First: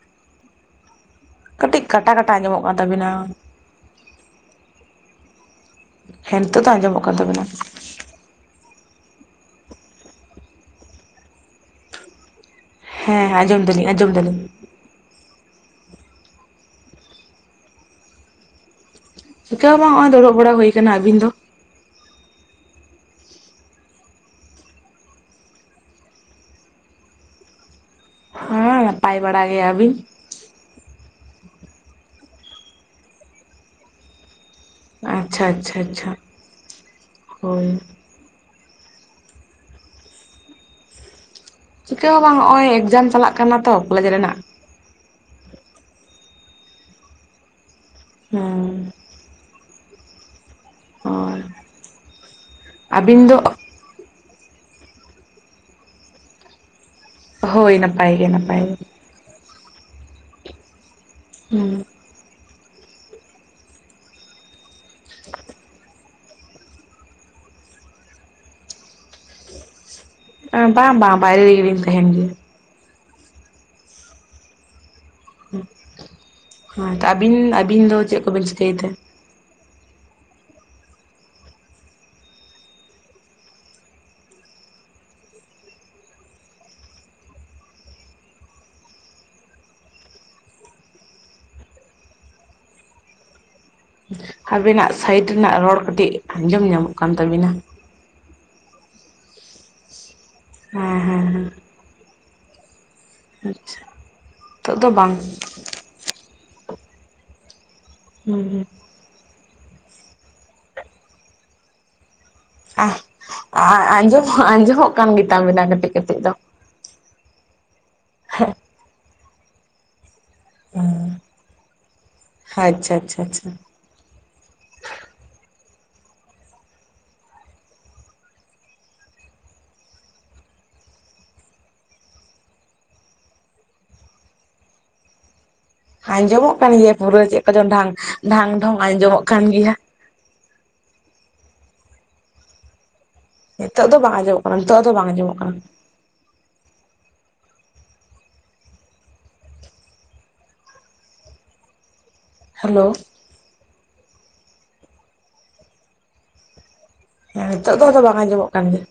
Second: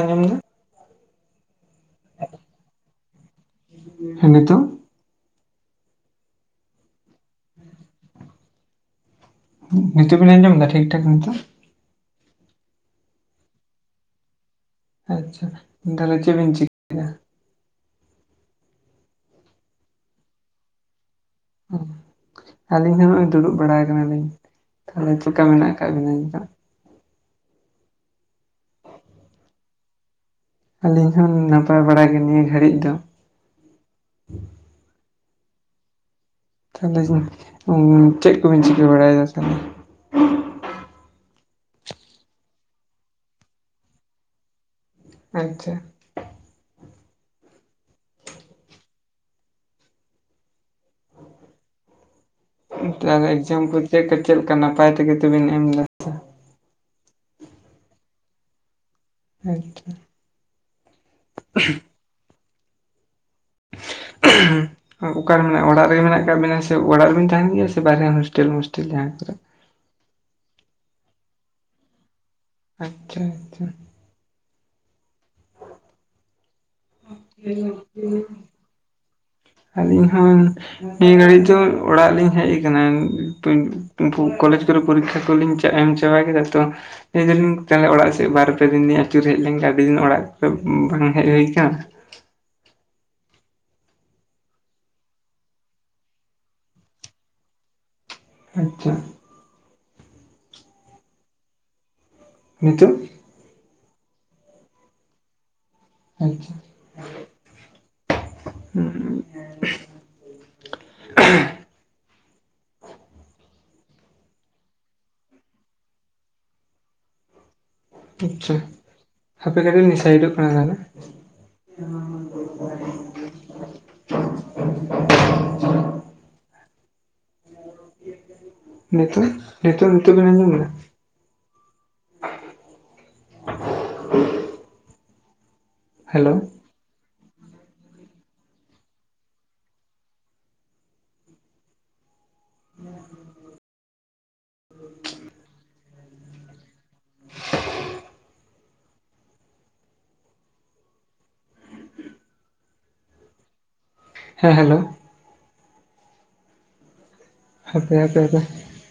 ᱟᱸᱡᱚᱢ ᱫᱟ ᱠᱟᱹᱴᱤᱡ ᱠᱟᱴᱟ ᱠᱟᱴᱟ ᱟᱸᱡᱚᱢᱚᱜ ᱠᱟᱱ ᱛᱟᱵᱤᱱᱟ᱾ ᱦᱮᱸ ᱱᱤᱛᱚᱜ? ᱦᱮᱸ ᱱᱤᱛᱩᱜᱹ ᱫᱚ ᱟᱸᱡᱚᱢᱚᱜ ᱠᱟᱱ ᱛᱟᱵᱤᱱᱟ ᱱᱤᱛᱚᱜ ᱵᱤᱱ ᱟᱸᱡᱚᱢ ᱫᱟ ᱴᱷᱤᱠ ᱴᱷᱟᱠ ᱱᱤᱛᱚᱜ ᱦᱮᱸ ᱟᱸᱡᱚᱢ ᱫᱟᱞᱤᱧ ᱟᱸᱡᱚᱢ ᱫᱟᱞᱤᱧ ᱟᱪᱪᱷᱟ ᱛᱟᱦᱚᱞᱮ ᱪᱮᱫᱵᱤᱱ ᱪᱤ ᱪᱮᱠᱟᱹ ᱦᱚ ᱵᱟᱝ ᱱᱚᱜ-ᱚᱭ ᱫᱩᱲᱩᱵ ᱵᱟᱲᱟ ᱦᱩᱭ ᱠᱟᱱᱟ ᱟᱹᱵᱤᱱ ᱫᱚ ᱟᱹᱞᱤᱧ ᱦᱚᱸ ᱱᱚᱜ-ᱚᱭ ᱫᱩᱲᱩᱵ ᱵᱟᱲᱟ ᱠᱟᱱᱟᱞᱤᱧ ᱛᱟᱦᱚᱞᱮ ᱪᱮᱫᱞᱮᱠᱟ ᱢᱮᱱᱟᱜ ᱠᱟᱜ ᱵᱤᱱᱟᱹ ᱱᱤᱛᱚᱜ? ᱦᱮᱸ ᱱᱟᱯᱟᱭ ᱵᱟᱲᱟ ᱜᱮ, ᱟᱹᱵᱤᱱ? ᱟᱹᱞᱤᱧ ᱦᱚᱸ ᱱᱟᱯᱟᱭ ᱵᱟᱲᱟ ᱜᱮ ᱱᱤᱭᱟᱹ ᱜᱷᱟᱹᱲᱤᱡ ᱫᱚ᱾ ᱟᱪᱪᱷᱟ ᱟᱪᱪᱷᱟ ᱟᱪᱪᱷᱟ ᱛᱟᱦᱚᱞᱮ ᱦᱳᱭ ᱪᱮᱫ ᱠᱚᱵᱮᱱ ᱪᱤᱠᱟᱹ ᱵᱟᱲᱟᱭᱮᱫᱟ ᱛᱟᱦᱚᱞᱮ ᱪᱤᱠᱟᱹ ᱦᱚᱸ ᱵᱟᱝ ᱱᱚᱜ-ᱚᱭ ᱮᱠᱡᱟᱢ ᱪᱟᱞᱟᱜ ᱠᱟᱱᱟ ᱛᱚ ᱠᱚᱞᱮᱡᱽ ᱨᱮᱱᱟᱜ ᱟᱪᱪᱷᱟ ᱦᱮᱸ ᱦᱳᱭ ᱟᱹᱵᱤᱱ ᱛᱟᱦᱚᱞᱮ ᱫᱚ ᱮᱠᱡᱟᱢ ᱠᱚ ᱪᱮᱜᱠᱟ ᱪᱮᱜᱠᱟ ᱞᱮᱠᱟ ᱱᱟᱯᱟᱭ ᱛᱮᱜᱮ ᱛᱮᱵᱮᱱ ᱮᱢᱫᱟ ᱦᱳᱭ ᱱᱟᱯᱟᱭ ᱜᱮ ᱱᱟᱯᱟᱭ ᱜᱮ ᱟᱪᱪᱷᱟ ᱦᱩᱸ [unintelligible] ᱚᱠᱟᱨᱮ ᱢᱮᱱᱟᱜ ᱚᱲᱟᱜ ᱨᱮᱜᱮ ᱢᱮᱱᱟᱜ ᱟᱠᱟᱜ ᱵᱤᱱᱟ ᱥᱮ ᱚᱲᱟᱜ ᱨᱮᱵᱤᱱ ᱛᱟᱦᱮᱱ ᱜᱮᱭᱟ ᱥᱮ ᱵᱟᱨᱦᱮ ᱦᱳᱥᱴᱮᱞ ᱢᱚᱥᱴᱮᱞ ᱡᱟᱦᱟᱸ ᱠᱚᱨᱮ ᱵᱟᱝ ᱵᱟᱝ ᱵᱟᱭᱨᱮ ᱨᱮᱜᱮᱞᱤᱧ ᱛᱟᱦᱮᱱ ᱜᱮᱭᱟ᱾ ᱟᱪᱪᱷᱟ ᱟᱪᱪᱷᱟ ᱦᱚᱸ ᱛᱚ ᱟᱹᱵᱤᱱ ᱟᱹᱵᱤᱱ ᱫᱚ ᱪᱮᱜ ᱠᱚᱵᱤᱱ ᱪᱤᱠᱟᱹᱭ ᱛᱮ ᱟᱹᱞᱤᱧ ᱦᱚᱸ ᱱᱤᱭᱟᱹ ᱜᱷᱟᱹᱲᱤᱡ ᱫᱚ ᱚᱲᱟᱜ ᱞᱤᱧ ᱦᱮᱡ ᱠᱟᱱᱟ ᱯᱩ ᱠᱚᱞᱮᱡᱽ ᱠᱚᱨᱮ ᱯᱚᱨᱤᱠᱠᱷᱟ ᱠᱚᱞᱤᱧ ᱪᱟᱜ ᱮᱢ ᱪᱟᱵᱟ ᱠᱮᱫᱟ ᱛᱚ ᱞᱮᱭ ᱫᱟᱞᱤᱧ ᱛᱟᱦᱚᱞᱮ ᱚᱲᱟᱜ ᱥᱮᱜ ᱵᱟᱨᱯᱮ ᱫᱤᱱ ᱞᱤᱧ ᱟᱹᱪᱩᱨ ᱦᱮᱡ ᱞᱮᱝᱜᱮ ᱟᱹᱰᱤ ᱫᱤᱱ ᱚᱲᱟᱜ ᱠᱚ ᱵᱟᱝ ᱦᱮᱡ ᱦᱩᱭ ᱠᱟᱱ ᱟᱵᱤᱱᱟᱜ ᱥᱟᱭᱤᱰ ᱨᱮᱱᱟᱜ ᱨᱚᱲ ᱠᱟᱹᱴᱤᱡ ᱟᱸᱡᱚᱢ ᱧᱟᱢᱚᱜ ᱠᱟᱱ ᱛᱟᱵᱤᱱᱟ ᱟᱪᱪᱷᱟ ᱦᱮᱸ ᱦᱮᱸ ᱦᱮᱸ ᱱᱤᱛᱳᱜ ᱟᱪᱪᱷᱟ ᱱᱤᱛᱚᱜ ᱫᱚ ᱵᱟᱝ ᱟᱪᱪᱷᱟ ᱦᱩᱸ ᱦᱩᱸ ᱟᱜ ᱟᱻ ᱟᱸᱡᱚᱢ ᱫᱚ ᱟᱸᱡᱚᱢᱚᱜ ᱠᱟᱱ ᱜᱮᱛᱟ ᱵᱮᱱᱟ ᱠᱟᱹᱴᱤᱡ ᱠᱟᱹᱴᱤᱡ ᱫᱚ ᱴᱷᱤᱠ ᱜᱮᱭᱟ ᱦᱟᱯᱮ ᱠᱟᱹᱴᱤᱡ ᱞᱤᱧ ᱥᱟᱭᱤᱰᱚᱜ ᱠᱟᱱᱟ ᱛᱟᱦᱚᱞᱮ ᱦᱟᱪᱪᱷᱟ ᱪᱷᱟ ᱪᱷᱟ ᱱᱤᱛᱚᱜ ᱱᱤᱛᱚᱜ ᱱᱤᱛᱚᱜ ᱵᱮᱱ ᱟᱸᱡᱚᱢᱮᱫᱟ? [inaudible] [inaudible] ᱦᱮᱞᱳ ᱟᱸᱡᱚᱢᱚᱜ ᱠᱟᱱ ᱜᱮᱭᱟ ᱯᱩᱨᱟᱹ ᱪᱮᱜ ᱠᱚᱪᱚᱝ ᱰᱷᱟᱝ ᱰᱷᱚᱝ ᱰᱷᱳᱝ ᱟᱸᱡᱚᱢᱚᱜ ᱠᱟᱱ ᱜᱮᱭᱟ [inaudible] ᱱᱤᱛᱚᱜ ᱫᱚ ᱵᱟᱝ ᱟᱸᱡᱚᱢᱚᱜ ᱠᱟᱱᱟ ᱱᱤᱛᱚᱜ ᱫᱚ ᱵᱟᱝ ᱟᱸᱡᱚᱢᱚᱜ ᱠᱟᱱᱟ ᱦᱮᱞᱳ ᱦᱮᱸ ᱦᱮᱞᱳ ᱱᱤᱛᱚᱜ ᱫᱚ ᱦᱟᱯᱮ ᱟᱫᱚ ᱵᱟᱝ ᱦᱟᱯᱮ ᱦᱟᱯᱮ ᱟᱸᱡᱚᱢᱚᱜ ᱠᱟᱱ ᱜᱮᱭᱟ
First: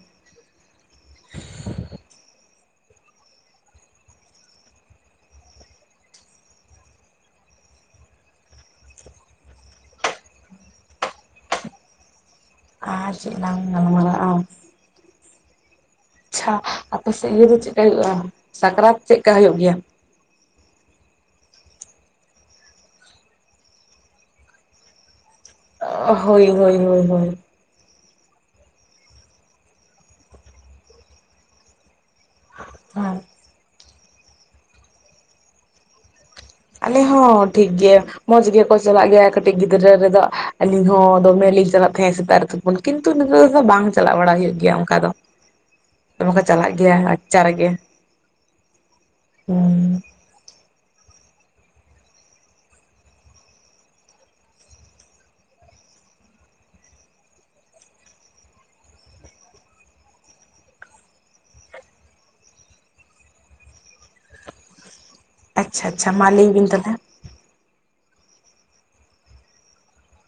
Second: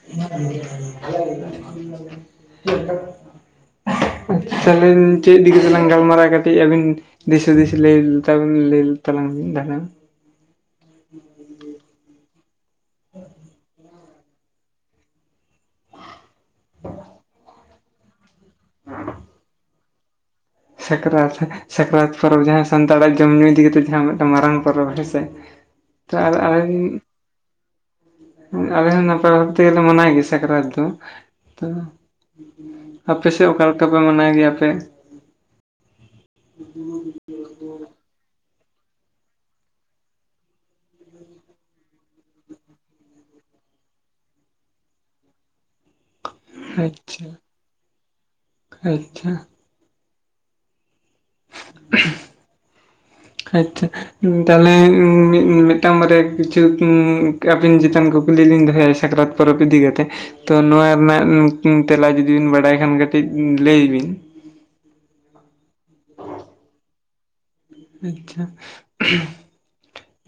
[inaudible] ᱛᱟᱦᱚᱞᱤᱧ ᱪᱮᱫ ᱤᱫᱤ ᱠᱟᱛᱮᱞᱟᱝ ᱜᱟᱞᱢᱟᱨᱟᱭᱟ ᱠᱟᱹᱴᱤᱡ ᱟᱹᱵᱤᱱ ᱫᱤᱥ ᱦᱩᱫᱤᱥ ᱞᱟᱹᱭ ᱛᱟᱵᱮᱱ ᱞᱟᱹᱭ ᱛᱟᱞᱟᱝ ᱡᱟᱦᱟᱱᱟᱜ ᱟᱨ ᱪᱮᱜ ᱞᱟᱝ ᱜᱟᱞᱢᱟᱨᱟᱜᱼᱟ ᱟᱪᱪᱷᱟ ᱟᱯᱮ ᱥᱮᱜ ᱤᱭᱟᱹ ᱫᱚ ᱪᱮᱜᱠᱟ ᱦᱩᱭᱩᱜᱼᱟ ᱥᱟᱠᱨᱟᱛ ᱪᱮᱜᱠᱟ ᱦᱩᱭᱩᱜ ᱜᱮᱭᱟ? ᱥᱟᱠᱨᱟᱛ ᱥᱟᱠᱨᱟᱛ ᱯᱚᱨᱚᱵᱽ ᱡᱟᱦᱟᱸ ᱥᱟᱱᱛᱟᱲᱟᱜ ᱡᱚᱢ ᱧᱩ ᱤᱫᱤ ᱠᱟᱛᱮᱫ ᱡᱟᱦᱟᱸ ᱢᱤᱫᱴᱟᱝ ᱢᱟᱨᱟᱝ ᱯᱚᱨᱚᱵᱽ ᱦᱮᱸᱥᱮ ᱛᱟ ᱟᱞᱮ ᱦᱳᱭ ᱟᱞᱮ ᱦᱳᱭ ᱨᱤᱱ ᱦᱳᱭ ᱦᱳᱭ ᱟᱞᱮ ᱦᱚᱸ ᱱᱟᱯᱟᱭ ᱵᱷᱟᱵᱽ ᱛᱮᱜᱮ ᱞᱮ ᱢᱟᱱᱟᱭ ᱜᱮᱭᱟ ᱥᱟᱠᱨᱟᱛ ᱫᱚ ᱛᱚ ᱦᱮᱸ ᱟᱯᱮ ᱥᱮᱜ ᱚᱠᱟᱞᱮᱠᱟᱯᱮ ᱢᱟᱱᱟᱣ ᱜᱮᱭᱟ ᱯᱮ? ᱟᱞᱮ ᱦᱚᱸ ᱴᱷᱤᱠ ᱜᱮ ᱢᱚᱸᱡᱽ ᱜᱮᱠᱚ ᱪᱟᱞᱟᱜ ᱜᱮᱭᱟ ᱠᱟᱹᱴᱤᱡ ᱜᱤᱫᱽᱨᱟᱹ ᱨᱮᱫᱚ ᱟᱹᱞᱤᱧ ᱦᱚᱸ ᱫᱚᱢᱮᱞᱤᱧ ᱪᱟᱞᱟᱜ ᱛᱟᱦᱮᱸᱜ ᱥᱮᱛᱟᱜ ᱨᱮ ᱛᱩᱯ ᱯᱩᱱ ᱠᱤᱱᱛᱩ ᱱᱤᱛᱚᱜ ᱟᱫᱚ ᱵᱟᱝ ᱪᱟᱞᱟᱜ ᱵᱟᱲᱟ ᱦᱩᱭᱩᱜ ᱜᱮᱭᱟ ᱚᱝᱠᱟ ᱫᱚ ᱫᱚᱢᱮ ᱠᱚ ᱪᱟᱞᱟᱜ ᱜᱮᱭᱟ ᱟᱪᱪᱷᱟ ᱟᱪᱪᱟ ᱨᱮᱜᱮ ᱟᱪᱪᱷᱟ ᱦᱩᱸ [inaudible] ᱠᱟᱪᱷᱟ ᱛᱟᱦᱚᱞᱮ ᱢᱤᱫᱴᱟᱝ ᱵᱟᱨᱭᱟ ᱠᱤᱪᱷᱩ ᱟᱹᱵᱤᱱ ᱪᱮᱛᱟᱱ ᱠᱩᱠᱞᱤ ᱞᱤᱧ ᱫᱚᱦᱚᱭᱟ ᱥᱟᱠᱨᱟᱛ ᱯᱚᱨᱚᱵᱽ ᱤᱫᱤ ᱠᱟᱛᱮ ᱛᱚ ᱱᱚᱣᱟ ᱨᱮᱱᱟᱜ ᱛᱮᱞᱟ ᱡᱩᱫᱤ ᱵᱤᱱ ᱵᱟᱲᱟᱭ ᱠᱷᱟᱱ ᱠᱟᱹᱴᱤᱡ ᱞᱟᱹᱭ ᱵᱤᱱ ᱟᱪᱪᱷᱟ ᱟᱪᱪᱷᱟ ᱢᱟ ᱞᱟᱹᱭ ᱵᱤᱱ ᱛᱟᱦᱚᱞᱮ ᱟᱪᱷᱟ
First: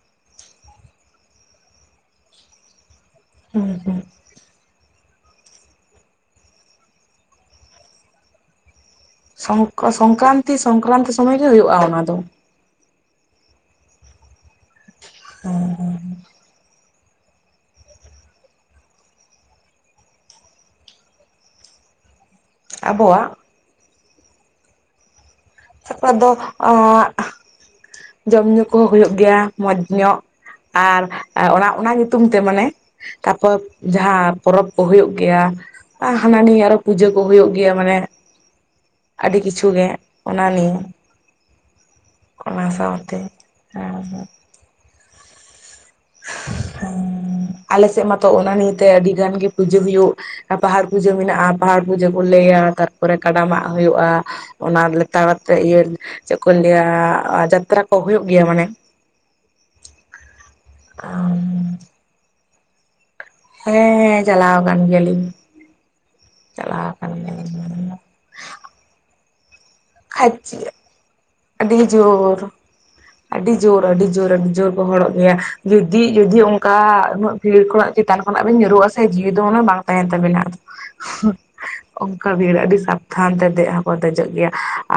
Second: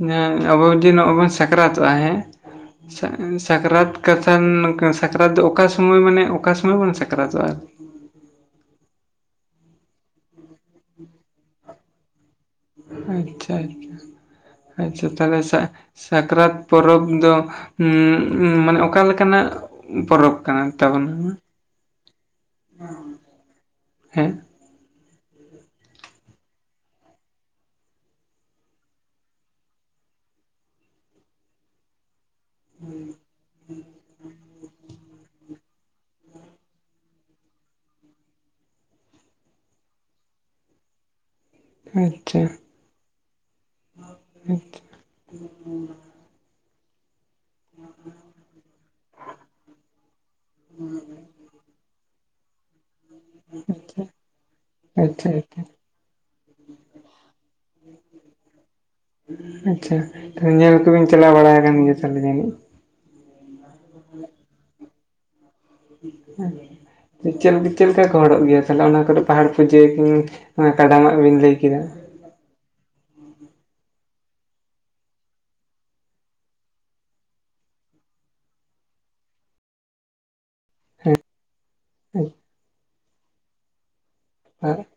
ᱡᱟᱦᱟ ᱟᱵᱚ ᱡᱮ ᱱᱚᱜᱼᱚᱭ ᱵᱚᱱ ᱥᱟᱠᱨᱟᱛᱚᱜᱼᱟ ᱦᱮᱸ ᱪᱷᱟ ᱦᱩᱸ ᱥᱟᱠᱨᱟᱛ ᱦᱩᱸ ᱠᱟᱛ ᱛᱟᱱ ᱥᱟᱠᱨᱟᱛ ᱫᱚ ᱚᱠᱟ ᱥᱚᱢᱚᱭ ᱢᱟᱱᱮ ᱚᱠᱟ ᱥᱚᱢᱚᱭ ᱵᱚᱱ ᱥᱟᱠᱨᱟᱛᱚᱜᱼᱟ? ᱟᱨ ᱥᱚᱝ ᱥᱚᱝᱠᱨᱟᱱᱛᱤ ᱥᱚᱝᱠᱨᱟᱱᱛᱤ ᱥᱚᱢᱚᱭ ᱜᱮ ᱦᱩᱭᱩᱜᱼᱟ ᱚᱱᱟ ᱫᱚ ᱟᱪᱪᱷᱟ ᱟᱪ ᱟᱪᱷᱟ ᱛᱟᱦᱚᱞᱮ ᱥᱟᱠᱨᱟᱛ ᱯᱚᱨᱚᱵᱽ ᱫᱚ ᱩᱸ ᱩᱸ ᱢᱟᱱᱮ ᱚᱠᱟ ᱞᱮᱠᱟᱱᱟᱜ ᱯᱚᱨᱚᱵᱽ ᱠᱟᱱᱟ ᱛᱟᱵᱚᱱ ᱟᱵᱚᱣᱟᱜ ᱦᱮᱸ ᱥᱟᱠᱨᱟᱛ ᱫᱚ ᱮᱜ ᱡᱚᱢ ᱧᱩ ᱠᱚ ᱦᱳᱭᱳᱜ ᱜᱮᱭᱟ ᱢᱚᱸᱡᱽ ᱧᱚᱜ ᱟᱨ ᱚᱲᱟᱜ ᱚᱱᱟ ᱛᱩᱝ ᱛᱮ ᱢᱟᱱᱮ ᱛᱟᱯᱚᱨ ᱡᱟᱦᱟᱸᱟᱸ ᱯᱚᱨᱚᱵᱽ ᱠᱚ ᱦᱩᱭᱩᱜ ᱜᱮᱭᱟ ᱚᱱᱚᱱᱟ ᱱᱤᱭᱟᱹ ᱟᱨᱚ ᱯᱩᱡᱟᱹ ᱠᱚ ᱦᱩᱭᱩᱜ ᱜᱮᱭᱟ ᱢᱟᱱᱮ ᱟᱹᱰᱤ ᱠᱤᱪᱷᱩ ᱜᱮ ᱚᱱᱟ ᱱᱤᱭᱮ ᱟᱪᱪᱷᱟ ᱚᱱᱟ ᱥᱟᱶᱛᱮᱼᱼ ᱟᱨᱚ [unintelligible] [unintelligible] ᱦᱮᱸ [unintelligible] ᱟᱞᱮᱥᱮᱫ ᱢᱟᱛᱚ ᱚᱱᱟ ᱱᱤᱭᱮᱛᱮ ᱟᱹᱰᱤ ᱜᱟᱱ ᱜᱮ ᱯᱩᱡᱟᱹ ᱦᱩᱭᱩᱜ ᱯᱟᱦᱟᱲ ᱯᱩᱡᱟᱹ ᱢᱮᱱᱟᱜᱼᱟ ᱯᱟᱦᱟᱲ ᱯᱩᱡᱟᱹ ᱠᱩᱞᱟᱹᱭᱟ ᱛᱟᱨᱯᱚᱨᱮ ᱠᱟᱰᱟᱢᱟᱜ ᱟᱪᱪᱷᱟ ᱦᱩᱭᱩᱜᱼᱟ ᱚᱱᱟ ᱞᱮᱛᱟᱲ ᱟᱪᱪᱷᱟ ᱟᱛᱮᱜ ᱟᱪᱪᱷᱟ ᱤᱭᱟᱹᱼᱼ ᱪᱮᱫ ᱠᱚ ᱞᱟᱹᱭᱟ ᱡᱟᱛᱨᱟ ᱠᱚ ᱦᱩᱭᱩᱜ ᱜᱮᱭᱟ ᱢᱟᱱᱮᱼᱼ ᱟᱪᱪᱷᱟ ᱛᱚ ᱧᱮᱞ ᱠᱚᱵᱤᱱ ᱪᱟᱞᱟᱣ ᱵᱟᱲᱟ ᱟᱠᱟᱱ ᱜᱮ ᱛᱟᱦᱚᱞᱮ ᱡᱟᱹᱱᱤᱡᱼᱼ ᱦᱮᱸᱦᱮᱸ ᱪᱟᱞᱟᱣ ᱟᱠᱟᱱ ᱜᱮᱭᱟᱞᱤᱧ᱾ ᱪᱟᱞᱟᱣ ᱟᱠᱟᱱ ᱪᱮ ᱪᱮᱫ ᱜᱮᱭᱟᱞᱤᱧ ᱞᱮᱠᱟ ᱠᱚ ᱦᱚᱲᱚᱜ ᱜᱮᱭᱟ ᱛᱟᱦᱞᱮ ᱚᱱᱟ ᱠᱚᱨᱮ? ᱯᱟᱦᱟᱲ ᱯᱩᱡᱟᱹ ᱠᱚ ᱠᱟᱰᱟᱢᱟᱜ ᱵᱤᱱ ᱞᱟᱹᱭ ᱠᱮᱫᱟ᱾ ᱦᱨ [unintelligible] ᱟᱹᱰᱤ ᱡᱳᱨ ᱟᱹᱰᱤ ᱡᱳᱨ ᱟᱹᱰᱤ ᱡᱳᱨ ᱠᱚ ᱦᱚᱲᱚᱜ ᱜᱮᱭᱟ ᱡᱩᱫᱤ ᱡᱩᱫᱤ ᱚᱱᱠᱟ ᱩᱱᱟᱼᱼ ᱵᱷᱤᱲ ᱠᱷᱚᱱᱟᱜ ᱪᱮᱛᱟᱱ ᱠᱷᱚᱱᱟᱜ ᱵᱤᱱ ᱧᱩᱨᱩᱜᱼᱟ ᱥᱮ ᱡᱤᱣᱤ ᱫᱚ ᱚᱱᱟ ᱵᱟᱝ ᱛᱟᱦᱮᱱ ᱛᱟᱵᱤᱱᱟ ᱟᱫᱚᱼᱼ ᱚᱱᱠᱟ ᱵᱷᱤᱲ ᱟᱹᱰᱤ ᱥᱟᱵᱫᱷᱟᱱ ᱛᱮ ᱫᱮᱡ ᱦᱚᱸᱠᱚ ᱫᱮᱡᱚᱜ ᱜᱮᱭᱟ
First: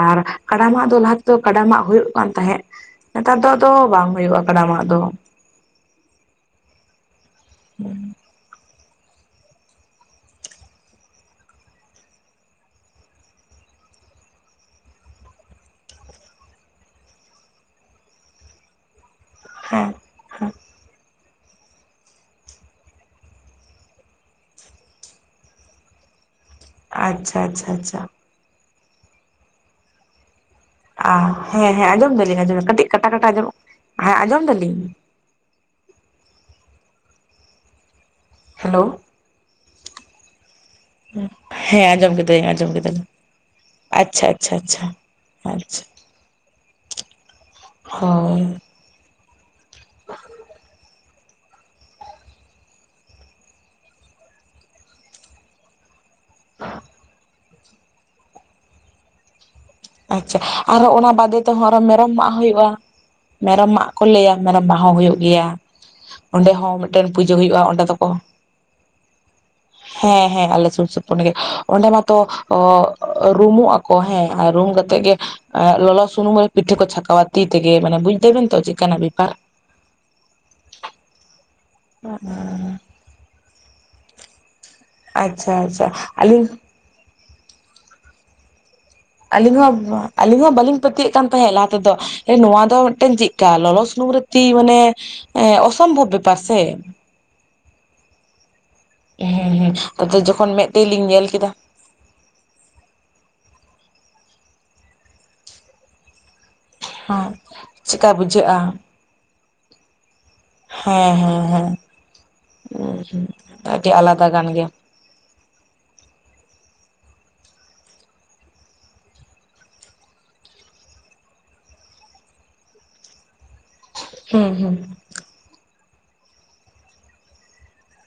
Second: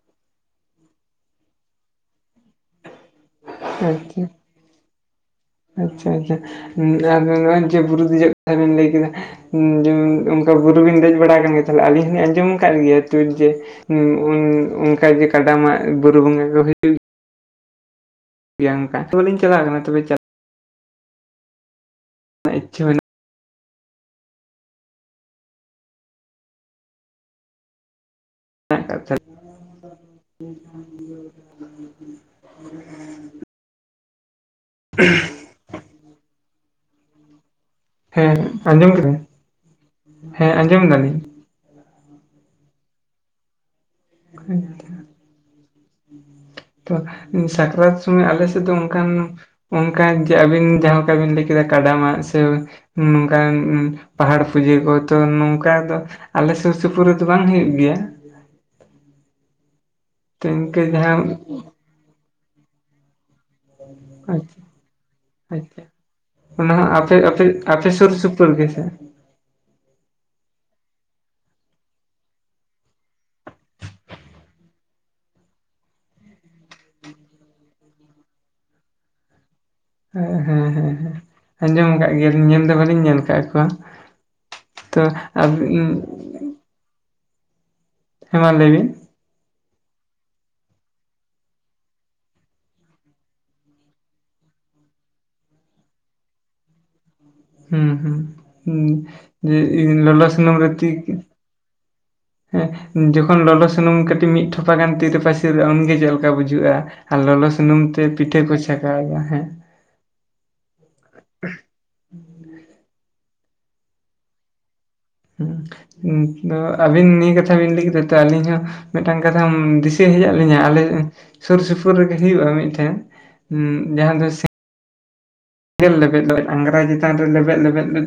ᱟᱨ ᱠᱟᱰᱟᱢᱟᱜ ᱫᱚ ᱞᱟᱦᱟᱼᱼ ᱫᱚ ᱠᱟᱰᱟᱢᱟᱜ ᱦᱩᱭᱩᱜ ᱠᱟᱱ ᱛᱟᱦᱮᱸᱫ ᱱᱮᱛᱟᱨ ᱫᱚ ᱟᱫᱚ ᱵᱟᱝ ᱟᱪᱪᱷᱟ ᱦᱩᱭᱩᱜᱼᱟ ᱠᱟᱰᱟᱢᱟᱜ ᱫᱚ᱾ ᱟᱪᱪᱷᱟ ᱪᱷᱟ ᱟᱨ ᱱᱚᱜᱼᱚᱭ ᱡᱮ ᱵᱩᱨᱩ ᱫᱮᱡᱚᱜ ᱠᱟᱛᱷᱟ ᱵᱮᱱ ᱞᱟᱹᱭ ᱠᱮᱫᱟ᱾ ᱦᱸ ᱚᱱᱠᱟ ᱵᱩᱨᱩᱵᱤᱱ ᱫᱮᱡ ᱵᱟᱲᱟ ᱟᱠᱟᱱ ᱜᱮᱭᱟ ᱛᱟᱦᱚᱞᱮ ᱟᱹᱞᱤᱧ ᱦᱚᱞᱤᱧ ᱟᱸᱡᱚᱢ ᱟᱠᱟᱫ ᱜᱮᱭᱟ ᱛᱚ ᱡᱮᱼᱼ ᱚᱱᱠᱟᱜᱮ ᱠᱟᱰᱟ ᱢᱟᱜ ᱵᱩᱨᱩ ᱵᱚᱸᱜᱟ ᱠᱚ ᱦᱩᱭᱩᱜᱼᱼ ᱜᱮᱭᱟ ᱚᱸᱠᱟ ᱛᱚᱵᱮᱧ ᱪᱟᱞᱟᱜ ᱠᱟᱱᱟ ᱦᱮᱸ ᱛᱚᱵᱮᱼᱼ ᱦᱮᱸ [unintelligible] ᱤᱪᱷᱟᱹ ᱵᱟᱱᱼᱼ ᱟᱪᱷᱟ ᱟᱪᱷᱟ ᱪᱷᱟ ᱪᱷᱟ ᱟᱪᱷᱟ [inaudible] ᱦᱮᱸ ᱦᱮᱸ ᱟᱸᱡᱚᱢ ᱫᱟᱞᱤᱧ ᱟᱸᱡᱚᱢᱫᱟ ᱠᱟᱹᱴᱤᱡ ᱠᱟᱴᱟ ᱠᱟᱴᱟ ᱟᱸᱡᱚᱢ ᱦᱮᱸ ᱟᱸᱡᱚᱢ ᱫᱟᱞᱤᱧᱼᱼ ᱦ [unintelligible] ᱦᱮᱸ ᱦᱮᱞᱳ ᱟᱸᱡᱚᱢ ᱠᱮᱫᱟᱹᱧ ᱦᱮᱸ ᱟᱸᱡᱚᱢ ᱫᱟᱞᱤᱧ? ᱦᱮᱸ ᱟᱸᱡᱚᱢ ᱠᱮᱫᱟᱹᱧ ᱟᱸᱡᱚᱢ ᱠᱮᱫᱟᱹᱞᱤᱧ ᱟᱪᱪᱷᱟ ᱟᱪᱷᱟ ᱪᱷᱟ ᱪᱷᱟ ᱛᱚ ᱥᱟᱠᱨᱟᱛ ᱥᱚᱢᱚᱭ ᱦᱳᱭ ᱟᱞᱮ ᱥᱮᱫ ᱫᱚ ᱚᱱᱠᱟᱱ ᱚᱱᱠᱟ ᱡᱮ ᱟᱹᱵᱤᱱ ᱡᱟᱦᱟᱸ ᱠᱟ ᱵᱤᱱ ᱞᱟᱹᱭ ᱠᱮᱫᱟ ᱠᱟᱰᱟᱢᱟᱜ ᱥᱮᱼᱼ ᱱᱚᱝᱠᱟ ᱯᱟᱦᱟᱲ ᱯᱩᱡᱟᱹ ᱠᱚᱛᱚ ᱱᱚᱝᱠᱟ ᱫᱚᱼᱼ ᱟᱞᱮ ᱥᱩᱨ ᱥᱩᱯᱩᱨ ᱨᱮᱫᱚ ᱵᱟᱝ ᱦᱩᱭᱩᱜ ᱜᱮᱭᱟ᱾ ᱟᱪᱪᱷᱟ ᱛᱚ ᱤᱱᱠᱟᱹ ᱟᱨᱚᱸ ᱚᱱᱟ ᱡᱟᱦᱟᱸ ᱵᱟᱫᱮ ᱛᱮᱦᱚᱸ ᱟᱨᱚ ᱢᱮᱨᱚᱢ ᱢᱟᱜ ᱦᱩᱭᱩᱜᱼᱟ᱾ ᱢᱮᱨᱚᱢ ᱢᱟᱜ ᱠᱚ ᱞᱟᱹᱭᱟ ᱟᱪᱪᱷᱟ ᱢᱮᱨᱚᱢ ᱢᱟᱜ ᱦᱚᱸ ᱦᱩᱭᱩᱜ ᱜᱮᱭᱟ᱾ ᱟᱪᱪᱷᱟ ᱚᱸᱰᱮ ᱚᱱᱟ ᱦᱚᱸ ᱢᱤᱫᱴᱮᱱ ᱟᱯᱮ ᱯᱩᱡᱟᱹ ᱟᱯᱮ ᱦᱩᱭᱩᱜᱼᱟ ᱚᱸᱰᱮ ᱟᱯᱮ ᱫᱚᱠᱚᱼᱼ ᱥᱩᱨ ᱥᱩᱯᱩᱨ ᱜᱮᱥᱮ ᱦᱮᱸ ᱦᱮᱸ ᱟᱞᱮ ᱥᱩᱨ ᱥᱩᱯᱩᱨ ᱜᱮ ᱚᱸᱰᱮ ᱢᱟᱛᱚ ᱚ ᱨᱩᱢᱩᱜ ᱟᱠᱚ ᱦᱮᱸ ᱟᱨ ᱨᱩᱢ ᱠᱟᱛᱮᱜ ᱜᱮᱼᱼ ᱟᱨ ᱞᱚᱞᱚ ᱥᱩᱱᱩᱢ ᱦᱚᱭ ᱯᱤᱴᱷᱟᱹ ᱠᱚ ᱪᱷᱟᱠᱟᱣᱟ ᱛᱤ ᱛᱮᱜᱮ ᱢᱟᱱᱮ ᱵᱩᱡᱽ ᱫᱟᱵᱮᱱ ᱛᱚ ᱪᱮᱫ ᱠᱟᱱᱟ ᱵᱮᱯᱟᱨ ᱦᱮᱸ ᱦᱮᱸ ᱦᱮᱸ ᱟᱸᱡᱚᱢ ᱟᱠᱟᱫ ᱜᱮᱭᱟᱞᱤᱧ ᱧᱮᱞ ᱫᱚ ᱵᱟᱹᱞᱤᱧ ᱧᱮᱞ ᱟᱠᱟᱫ ᱠᱚᱣᱟ᱾ ᱛᱚ ᱟᱪᱪᱷᱟ ᱟᱪᱪᱷᱟ ᱟᱹᱞᱤᱧ ᱦᱮᱸ ᱢᱟ ᱞᱟᱹᱭ ᱵᱤᱱ? ᱟᱞᱤᱧ ᱦᱚᱸ ᱟᱹᱞᱤᱧ ᱦᱚᱸ ᱵᱟᱹᱞᱤᱧ ᱯᱟᱹᱛᱭᱟᱹᱜ ᱠᱟᱱ ᱛᱟᱦᱮᱸᱫ ᱞᱟᱦᱟ ᱛᱮᱫᱚᱼᱼ ᱱᱚᱣᱟ ᱫᱚ ᱢᱤᱫᱴᱮᱱ ᱪᱮᱫᱠᱟ ᱞᱚᱞᱚ ᱥᱩᱱᱩᱢ ᱨᱮ ᱛᱤ ᱢᱟᱱᱮ ᱚᱥᱚᱢᱵᱷᱚᱵᱽ ᱵᱮᱯᱟᱨ ᱥᱮ ᱦᱩᱸ ᱦᱩᱸ ᱡᱮ ᱦᱮᱸ ᱤ ᱟᱫᱚ ᱞᱚᱞᱚ ᱡᱚᱠᱷᱚᱱ ᱥᱩᱱᱩᱢ ᱢᱮᱫ ᱨᱮ ᱛᱤ ᱛᱮᱞᱤᱧ ᱧᱮᱞ ᱠᱮᱫᱟ ᱦᱮᱸ ᱡᱚᱠᱷᱚᱱ ᱞᱚᱞᱚ ᱥᱩᱱᱩᱢ ᱠᱟᱹᱴᱤᱡ ᱢᱤᱫ ᱴᱷᱚᱯᱷᱟ ᱜᱟᱱ ᱛᱤ ᱨᱮ ᱯᱟᱹᱨᱤᱨᱚᱜᱼᱟ ᱩᱱᱜᱮ ᱪᱮᱫ ᱞᱮᱠᱟ ᱵᱩᱡᱷᱟᱹᱜᱼᱟ᱾ ᱟᱨ ᱦᱮᱸ ᱞᱚᱞᱚ ᱥᱩᱱᱩᱢ ᱪᱮᱠᱟ ᱛᱮ ᱯᱤᱴᱷᱟᱹ ᱵᱩᱡᱷᱟᱹᱜᱼᱟ ᱠᱚ ᱪᱷᱟᱸᱠᱟᱣᱮᱫᱟ, ᱦᱮᱸ ᱦᱮᱸ ᱦᱮᱸ ᱦᱮᱸ ᱩᱸ ᱟᱹᱰᱤ ᱟᱞᱟᱫᱟ ᱜᱟᱱ ᱜᱮᱭᱟ᱾ ᱟᱹᱵᱤᱱ ᱱᱤᱭᱟᱹ ᱠᱟᱛᱷᱟ ᱵᱤᱱ ᱞᱟᱹᱭ ᱠᱮᱫᱟ ᱛᱚ ᱟᱹᱞᱤᱧ ᱦᱚᱸ ᱢᱤᱫᱴᱟᱝ ᱠᱟᱛᱷᱟᱢ ᱫᱤᱥᱟᱹ ᱦᱮᱡ ᱟᱜ ᱞᱤᱧᱟᱹ ᱟᱞᱮ ᱥᱩᱨ ᱥᱩᱯᱩᱨ ᱨᱮᱜᱮ ᱦᱩᱭᱩᱜᱼᱟ ᱢᱤᱫᱴᱮᱱ᱾ ᱦᱩᱸ ᱡᱟᱦᱟᱸ ᱫᱚ ᱦᱩᱸ ᱦᱩᱸ ᱮᱸᱜᱮᱞ ᱞᱮᱵᱮᱫ ᱫᱚ ᱟᱝᱨᱟ ᱪᱮᱛᱟᱱ ᱨᱮ ᱞᱮᱵᱮᱫ ᱞᱮᱵᱮᱫ ᱞᱮ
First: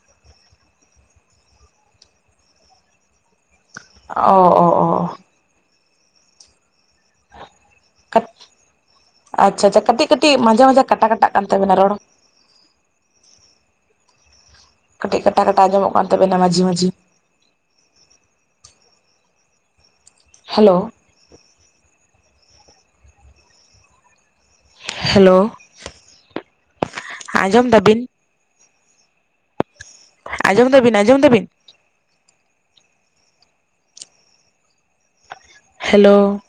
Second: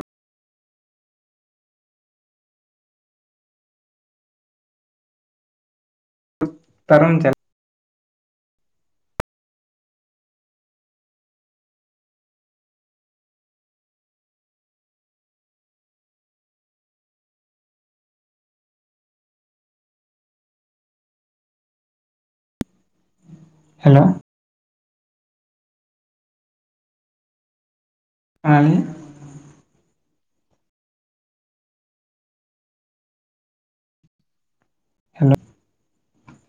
ᱚ ᱚ ᱚ ᱛᱟᱹ ᱛᱟᱨᱚᱢ ᱪᱟᱞ ᱟᱪᱪᱷᱟ ᱟᱪᱪᱷᱟ ᱠᱟᱹᱴᱤᱡ ᱠᱟᱹᱴᱤᱡ ᱢᱟᱡᱷᱟ ᱢᱟᱡᱷᱟ ᱠᱟᱴᱟ ᱠᱟᱴᱟᱜ ᱠᱟᱱ ᱛᱟᱵᱮᱱᱟ ᱨᱚᱲ᱾ ᱠᱟᱹᱴᱤᱡ ᱠᱟᱴᱟ ᱠᱟᱴᱟ ᱟᱸᱚᱢᱚᱜ ᱠᱟᱱ ᱛᱟᱵᱮᱱᱟ ᱢᱟᱹᱡᱷᱤ ᱢᱟᱹᱡᱷᱤ ᱦᱮᱞᱳ ᱦᱮᱞᱳ ᱦᱮᱞᱳ ᱟᱸᱡᱚᱢ ᱫᱟᱵᱤᱱ [unintelligible] ᱟᱸᱡᱚᱢ ᱫᱟᱵᱤᱱ ᱟᱸᱡᱚᱢ ᱫᱟᱵᱤᱱ? ᱦᱮᱞᱳ ᱦᱮᱞᱳ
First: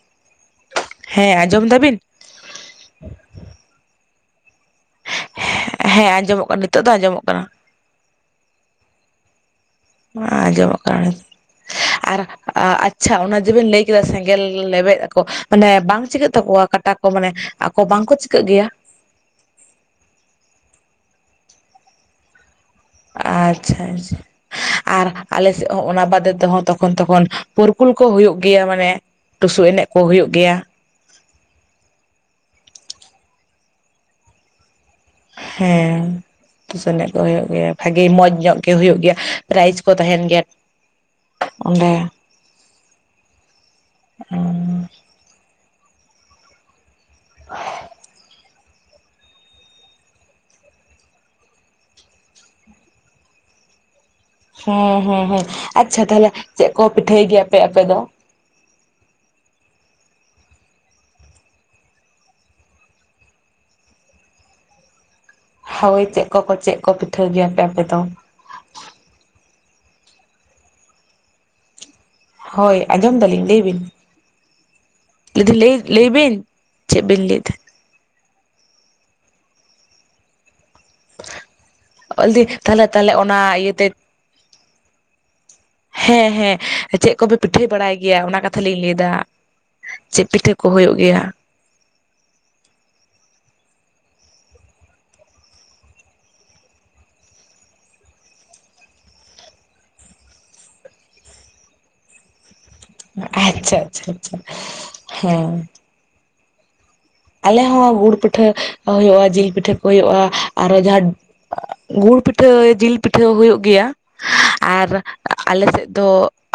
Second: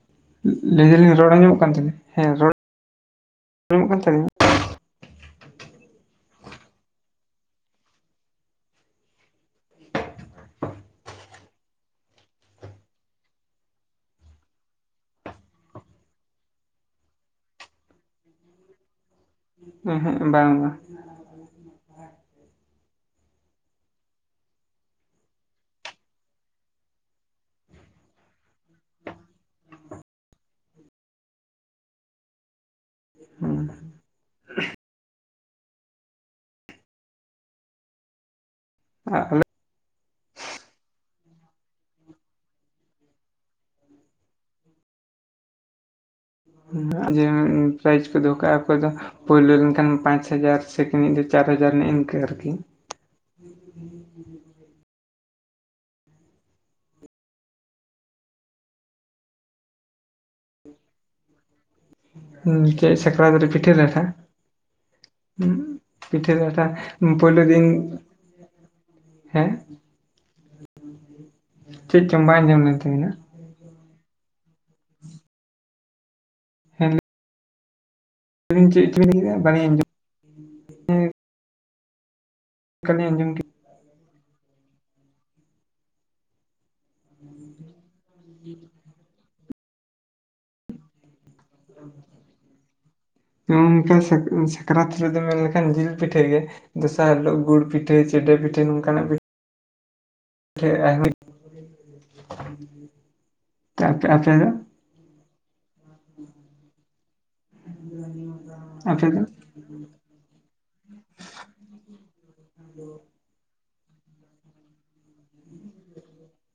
ᱞᱟᱹᱭ ᱮᱫᱟᱞᱤᱧ ᱨᱚᱲ ᱦᱮᱸ ᱟᱸᱡᱚᱢᱚᱜ ᱟᱸᱡᱚᱢ ᱠᱟᱱ ᱛᱟᱦᱮᱱᱟᱧ ᱫᱟᱵᱤᱱ ᱦᱮᱸ ᱨᱚᱲ ᱟᱸᱡᱚᱜ ᱠᱟᱱ ᱛᱟᱞᱤᱧᱟ ᱦᱮᱸ ᱟᱸᱡᱚᱢᱚᱜ ᱠᱟᱱᱟ ᱱᱤᱛᱚᱜ ᱫᱚ ᱟᱸᱡᱚᱢᱚᱜ ᱠᱟᱱᱟ᱾ ᱟᱸᱡᱚᱢᱚᱜ ᱠᱟᱱᱟ ᱟᱨ ᱟᱪᱪᱷᱟ ᱚᱱᱟ ᱡᱮᱵᱮᱱ ᱞᱟᱹᱭ ᱠᱮᱫᱟ ᱥᱮᱸᱜᱮᱞ ᱞᱮᱵᱮᱫᱟᱠᱚ, ᱢᱟᱱᱮ ᱵᱟᱝ ᱪᱤᱠᱟᱹᱜ ᱛᱟᱠᱚᱣᱟ ᱠᱟᱴᱟ ᱠᱚ ᱢᱟᱱᱮ ᱟᱠᱚ ᱵᱟᱝᱠᱚ ᱪᱤᱠᱟᱹᱜ ᱜᱮᱭᱟ ᱮᱦᱮᱸᱜ ᱵᱟᱝ ᱵᱟᱝ ᱟᱪᱪᱷᱟ ᱟᱪᱷᱟ᱾ ᱟᱨ ᱟᱞᱮ ᱥᱮᱫ ᱦᱚᱸ ᱚᱱᱟ ᱵᱟᱫᱮ ᱛᱮᱦᱚᱸ ᱛᱚᱠᱷᱚᱱ ᱛᱚᱠᱷᱚᱱ ᱯᱚᱨᱠᱩᱞ ᱠᱚ ᱦᱩᱭᱩᱜ ᱜᱮᱭᱟ ᱢᱟᱱᱮ ᱴᱩᱥᱩ ᱮᱱᱮᱡ ᱠᱚ ᱦᱩᱭᱩᱜ ᱜᱮᱭᱟ᱾ ᱦᱩᱸ ᱦᱮᱸ ᱛᱩᱥᱩ ᱮᱱᱮᱡ ᱠᱚ ᱦᱩᱭᱩᱜ ᱜᱮᱭᱟ ᱵᱷᱟᱜᱤ ᱢᱚᱡᱽ ᱧᱚᱜ ᱜᱮ ᱦᱩᱭᱩᱜ ᱜᱮᱭᱟ᱾ ᱟᱞᱮ ᱯᱨᱟᱭᱤᱡᱽ ᱠᱚ ᱛᱟᱦᱮᱱ ᱜᱮᱭᱟ, ᱚᱸᱰᱮ ᱩᱸ ᱡᱮ ᱯᱨᱟᱭᱤᱡ ᱠᱚ ᱫᱚᱦᱚ ᱠᱟᱜᱼᱟ ᱚᱠᱚᱭ ᱫᱚ ᱯᱳᱭᱞᱳ ᱞᱮᱱᱠᱷᱟᱱ ᱯᱟᱸᱪ ᱦᱟᱡᱟᱨ, ᱥᱮᱠᱮᱱᱤᱡ ᱫᱚ ᱪᱟᱨ ᱦᱟᱡᱟᱨ, ᱱᱮᱜ-ᱮ ᱱᱤᱝᱠᱟᱹ ᱟᱨ ᱠᱤ ᱦᱮᱸ ᱦᱮᱸ ᱦᱮᱸ ᱟᱪᱪᱷᱟ ᱛᱟᱦᱞᱮ ᱪᱮᱫ ᱠᱚ ᱯᱤᱴᱷᱟᱹᱭ ᱜᱮᱭᱟᱯᱮ ᱟᱯᱮ ᱫᱚ? ᱦᱩᱸ ᱪᱮᱜ ᱥᱟᱠᱨᱟᱛ ᱨᱮ ᱯᱤᱴᱟᱹ ᱞᱮᱴᱟ ᱦᱩᱸ ᱦᱳᱭ ᱪᱮᱫ ᱯᱤᱴᱷᱟᱹ ᱠᱚᱠᱚ ᱞᱟᱴᱷᱟ ᱪᱮᱫ ᱠᱚ ᱯᱤᱴᱷᱟᱹ ᱯᱳᱭᱞᱳ ᱜᱮᱭᱟᱯᱮ ᱫᱤᱱ ᱟᱯᱮ ᱫᱚ ᱦᱮᱸ ᱪᱮᱫ ᱪᱚᱝ ᱵᱟᱝ ᱟᱸᱡᱚᱢ ᱞᱮᱱ ᱦᱳᱭ ᱛᱟᱵᱤᱱᱟ ᱟᱸᱡᱚᱢ ᱫᱟᱞᱤᱧ ᱞᱟᱹᱭ ᱵᱤᱱ ᱞᱮ ᱫᱤᱧ ᱞᱟᱹᱭ ᱞᱟᱹᱭᱵᱤᱱ ᱦᱮᱸ ᱪᱮᱫᱵᱤᱱ ᱞᱟᱹᱭ ᱛᱟᱦᱮᱸᱜ ᱞᱟᱹᱭ ᱫᱤᱱ ᱪᱮᱫ ᱪᱚ ᱵᱤᱱ ᱞᱟᱹᱭ ᱠᱮᱫᱟᱵᱟᱹᱞᱤᱧ ᱟᱸᱡᱚᱢ ᱚᱞᱫᱤ ᱛᱟᱦᱞᱮ ᱚᱱᱠᱟᱞᱤᱧ ᱛᱟᱦᱞᱮ ᱟᱸᱡᱚᱢ ᱚᱱᱟ ᱠᱮᱫᱟ ᱤᱭᱟᱹᱛᱮ ᱦᱮᱸ ᱦᱮᱸ ᱪᱮᱫ ᱠᱚᱯᱮ ᱯᱤᱴᱷᱟᱹᱭ ᱵᱟᱲᱟᱭ ᱜᱮᱭᱟ ᱚᱱᱟ ᱠᱟᱛᱷᱟᱞᱤᱧ ᱞᱟᱹᱭ ᱫᱟ, ᱪᱮᱫ ᱯᱤᱴᱷᱟᱹ ᱠᱚ ᱦᱩᱭᱩᱜ ᱜᱮᱭᱟ? [unintelligible] ᱱᱚᱝᱠᱟ ᱥᱟᱠᱨᱟᱛ ᱨᱮᱫᱚ ᱢᱮᱱ ᱞᱮᱠᱷᱟᱱ ᱡᱤᱞ ᱯᱤᱴᱷᱟᱹ ᱜᱮ᱾ ᱫᱚᱥᱟᱨ ᱦᱤᱞᱳᱜ ᱜᱩᱲ ᱯᱤᱴᱷᱟᱹ, ᱪᱮᱰᱮ ᱯᱤᱴᱷᱟᱹ, ᱱᱚᱝᱠᱟᱱᱟᱜ ᱜᱮ [unintelligible] ᱟᱪᱪᱷᱟ ᱟᱪᱪᱷᱟ ᱟᱯᱮ ᱟᱪᱪᱷᱟ ᱫᱚ ᱦᱮᱸ ᱟᱞᱮ ᱦᱚᱸ ᱜᱩᱲ ᱯᱤᱴᱷᱟᱹ ᱟᱯᱮ ᱫᱚ ᱦᱩᱭᱩᱜ-ᱟ ᱡᱤᱞ ᱯᱤᱴᱷᱟᱹ ᱠᱚ ᱦᱩᱭᱩᱜ-ᱟ ᱟᱨᱚ ᱡᱟᱦᱟᱸ ᱜᱩᱲ ᱯᱤᱴᱷᱟᱹ, ᱡᱤᱞ ᱯᱤᱴᱷᱟᱹ, ᱦᱩᱭᱩᱜ ᱜᱮᱭᱟ᱾ ᱟᱨ ᱟᱞᱮ ᱥᱮᱫ ᱫᱚ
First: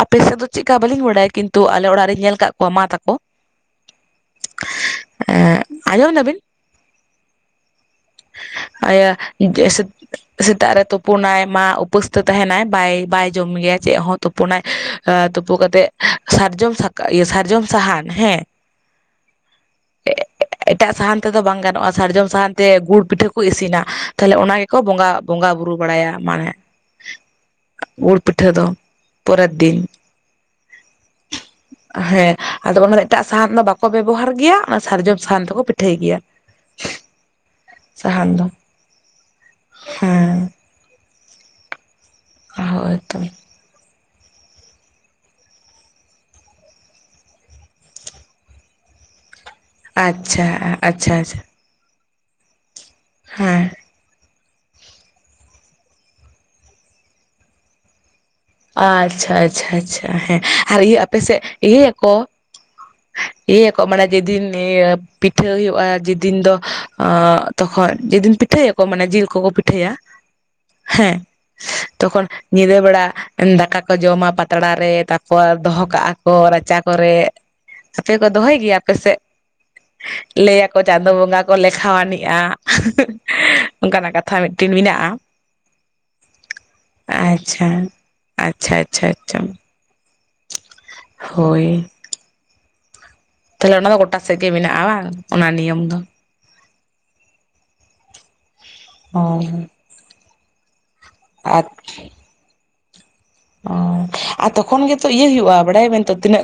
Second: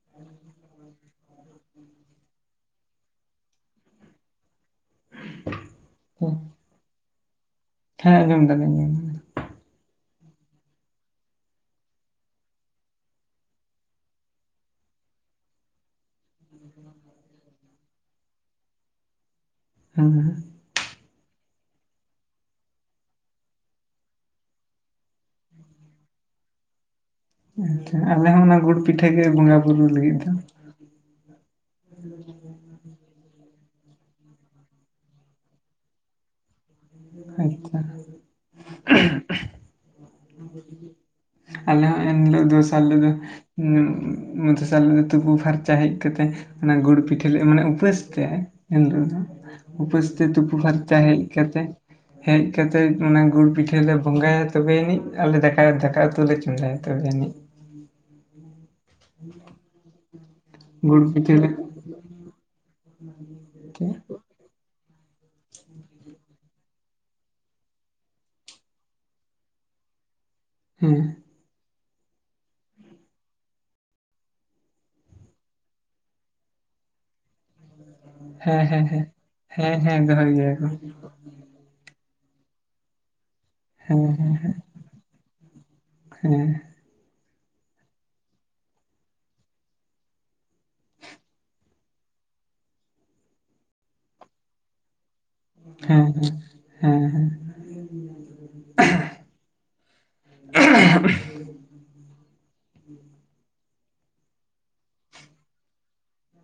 ᱟᱯᱮ ᱥᱮᱫ ᱫᱚ ᱪᱮᱫᱞᱮᱠᱟ ᱵᱟᱟᱹᱞᱤᱧ ᱵᱟᱲᱟᱭᱟ ᱠᱤᱱᱛᱩ ᱟᱞᱮ ᱚᱲᱟᱜ ᱨᱤᱧ ᱧᱮᱞ ᱠᱟᱜ ᱠᱚᱢᱟ ᱛᱟᱠᱚ ᱮ ᱟᱸᱡᱚᱢ ᱫᱟᱵᱤᱱ? ᱦᱮᱸ ᱟᱸᱡᱚᱢ ᱫᱟᱞᱤᱧ ᱫᱟᱞᱤᱧ ᱡᱮ ᱥᱮᱛᱟᱜ ᱨᱮ ᱛᱩᱯᱩᱱᱟᱭ ᱢᱟ ᱩᱯᱟᱹᱥ ᱛᱮ ᱛᱟᱦᱮᱱᱟᱭ ᱵᱟᱭ ᱵᱟᱭ ᱡᱚᱢ ᱜᱮᱭᱟ᱾ ᱪᱮᱫ ᱦᱚᱸ ᱛᱩᱯᱩᱱᱟᱭ ᱛᱩᱯᱩ ᱠᱟᱛᱮᱜ ᱥᱟᱨᱡᱚᱢ ᱥᱟᱠᱟ ᱥᱟᱨᱡᱚᱢ ᱥᱟᱦᱟᱱ ᱦᱮᱸ ᱦᱮᱸ ᱮᱴᱟᱜ ᱥᱟᱦᱟᱱ ᱛᱮᱫᱚ ᱵᱟᱝ ᱜᱟᱱᱚᱜ-ᱟ ᱥᱟᱨᱡᱚᱢ ᱥᱟᱦᱟᱱ ᱛᱮ ᱜᱩᱲ ᱯᱤᱴᱷᱟᱹ ᱠᱚ ᱤᱥᱤᱱᱟ ᱛᱟᱦᱚᱞᱮ ᱚᱱᱟ ᱠᱚᱸ ᱵᱚᱸᱜᱟ ᱵᱩᱨᱩ ᱵᱟᱲᱟᱭᱟ ᱢᱟᱱᱮ ᱟᱪᱪᱷᱟ ᱜᱩᱲ ᱟᱞᱮ ᱦᱚᱸ ᱯᱤᱴᱷᱟᱹ ᱚᱱᱟ ᱫᱚ ᱜᱩᱲ ᱯᱤᱴᱷᱟᱹ ᱯᱚᱨᱮᱨ ᱵᱚᱸᱜᱟ ᱵᱩᱨᱩ ᱫᱤᱱ ᱞᱟᱹᱜᱤᱫ ᱫᱚ ᱦᱮᱸ ᱟᱫᱚ ᱚᱱᱟ ᱫᱚ ᱮᱴᱟᱜ ᱥᱟᱦᱟᱱ ᱫᱚ ᱵᱟᱠᱚ ᱵᱮᱵᱚᱦᱟᱨ ᱜᱮᱭᱟ᱾ ᱚᱱᱟ ᱥᱟᱨᱡᱚᱢ ᱥᱟᱦᱟᱱ ᱛᱮᱠᱚ ᱯᱤᱴᱷᱟᱹᱭ ᱜᱮᱭᱟ᱾ ᱟᱪᱪᱷᱟ ᱥᱟᱦᱟᱱ ᱫᱚ ᱦᱮᱸ ᱟᱞᱮ ᱦᱚᱸ ᱮᱱᱦᱤᱞᱚᱜ ᱫᱚᱥᱟᱨ ᱦᱳᱭᱛᱚ ᱫᱚᱥᱟᱨ ᱦᱤᱞᱚᱜ ᱫᱚ ᱛᱩᱯᱩ ᱯᱷᱟᱨᱪᱟ ᱦᱮᱡ ᱠᱟᱛᱮᱜ ᱚᱱᱟ ᱜᱩᱲ ᱯᱤᱴᱷᱟᱹ ᱢᱟᱱᱮ ᱩᱯᱟᱹᱥ ᱛᱮ ᱮᱱᱦᱤᱞᱳᱜ ᱫᱚ ᱩᱯᱟᱹᱥ ᱛᱮ ᱟᱪᱪᱷᱟ ᱛᱩᱯᱩ ᱯᱷᱟᱨᱪᱟ ᱟᱪᱪᱷᱟ ᱦᱮᱡ ᱟᱪᱪᱷᱟ ᱠᱟᱛᱮ ᱦᱮᱡ ᱠᱟᱛᱮᱫ ᱚᱱᱟ ᱜᱩᱲ ᱦᱮᱸ ᱯᱤᱴᱷᱟᱹᱮ ᱵᱚᱸᱜᱟᱭᱟ ᱛᱚᱵᱮ ᱟᱹᱱᱤᱡ ᱟᱞᱮ ᱫᱟᱠᱟᱭ ᱫᱟᱠᱟ ᱩᱛᱩ ᱞᱮ ᱪᱚᱸᱫᱟᱭᱟ ᱛᱚᱵᱮ ᱟᱱᱤᱡ ᱟᱪᱪᱷᱟ ᱟᱪᱪᱷᱟ ᱟᱪᱪᱷᱟ ᱦᱮᱸ ᱟᱨ ᱤᱭᱟᱹ ᱟᱯᱮᱥᱮᱫ ᱤᱭᱟᱹᱭᱟᱠᱚ ᱦᱩᱸ [unintelligible] ᱤᱭᱟᱹᱭᱟ ᱠᱚ ᱢᱟᱱᱮ ᱡᱮᱫᱤᱱ ᱯᱤᱴᱷᱟᱹᱭ ᱦᱩᱭᱩᱜ-ᱟ ᱡᱮᱫᱤᱱ ᱫᱚ ᱛᱚᱠᱷᱚᱱ ᱡᱮᱫᱤᱱ ᱯᱤᱴᱷᱟᱹᱭᱟᱠᱚ ᱢᱟᱱᱮ ᱡᱤᱞ ᱠᱚᱠᱚ ᱯᱤᱴᱷᱟᱹᱭᱟ ᱦᱮᱸ ᱛᱚᱠᱷᱚᱱ ᱧᱤᱫᱟᱹ ᱵᱮᱲᱟ ᱫᱟᱠᱟ ᱠᱚ ᱡᱚᱢᱟ ᱯᱟᱛᱲᱟᱟᱨ ᱨᱮ ᱛᱟᱨᱯᱚᱨ ᱫᱚᱦᱚ ᱠᱟᱜ-ᱟ ᱠᱚ ᱨᱟᱪᱟ ᱠᱚᱨᱮ ᱟᱯᱮ ᱠᱚ ᱫᱚᱦᱚᱭ ᱦᱮᱸ ᱜᱮᱭᱟ ᱦᱮᱸ ᱟᱯᱮ ᱦᱮᱸ ᱥᱮᱫ ᱦᱮᱸ ᱦᱮᱸ ᱫᱚᱦᱚᱭ ᱜᱮᱭᱟ ᱠᱚ ᱞᱟᱹᱭᱟᱠᱚ ᱪᱟᱸᱫᱚ ᱵᱚᱸᱜᱟ ᱠᱚ ᱠᱚ ᱞᱮᱠᱷᱟ ᱟᱱᱤᱡ-ᱟ ᱦᱮᱸ ᱚᱱᱠᱟᱱᱟᱜ ᱦᱮᱸ ᱠᱟᱛᱷᱟ ᱢᱤᱫᱴᱮᱱ ᱢᱮᱱᱟᱜ-ᱟ ᱦᱮᱸ ᱟᱪᱪᱷᱟ ᱟᱪᱪᱷᱟ ᱟᱪᱪᱷᱟ ᱟᱪᱪᱷᱟ ᱦᱳᱭ ᱛᱟᱦᱚᱞᱮ ᱚᱱᱟ ᱫᱚ ᱜᱚᱴᱟ ᱥᱮᱫ ᱜᱮ ᱢᱮᱱᱟᱜ-ᱟ ᱵᱟᱝ? ᱚᱱᱟ ᱱᱤᱭᱚᱢ ᱫᱚ? ᱦᱮᱸ ᱦᱮᱸ ᱦᱮᱸ ᱚ ᱟᱨ ᱚ ᱟᱨ ᱛᱚᱠᱷᱚᱱ ᱜᱮᱛᱚ ᱤᱭᱟᱹ ᱦᱩᱭᱩᱜ-ᱟ ᱵᱟᱲᱟᱭ ᱵᱮᱱ ᱛᱚ ᱛᱤᱱᱟᱹᱜ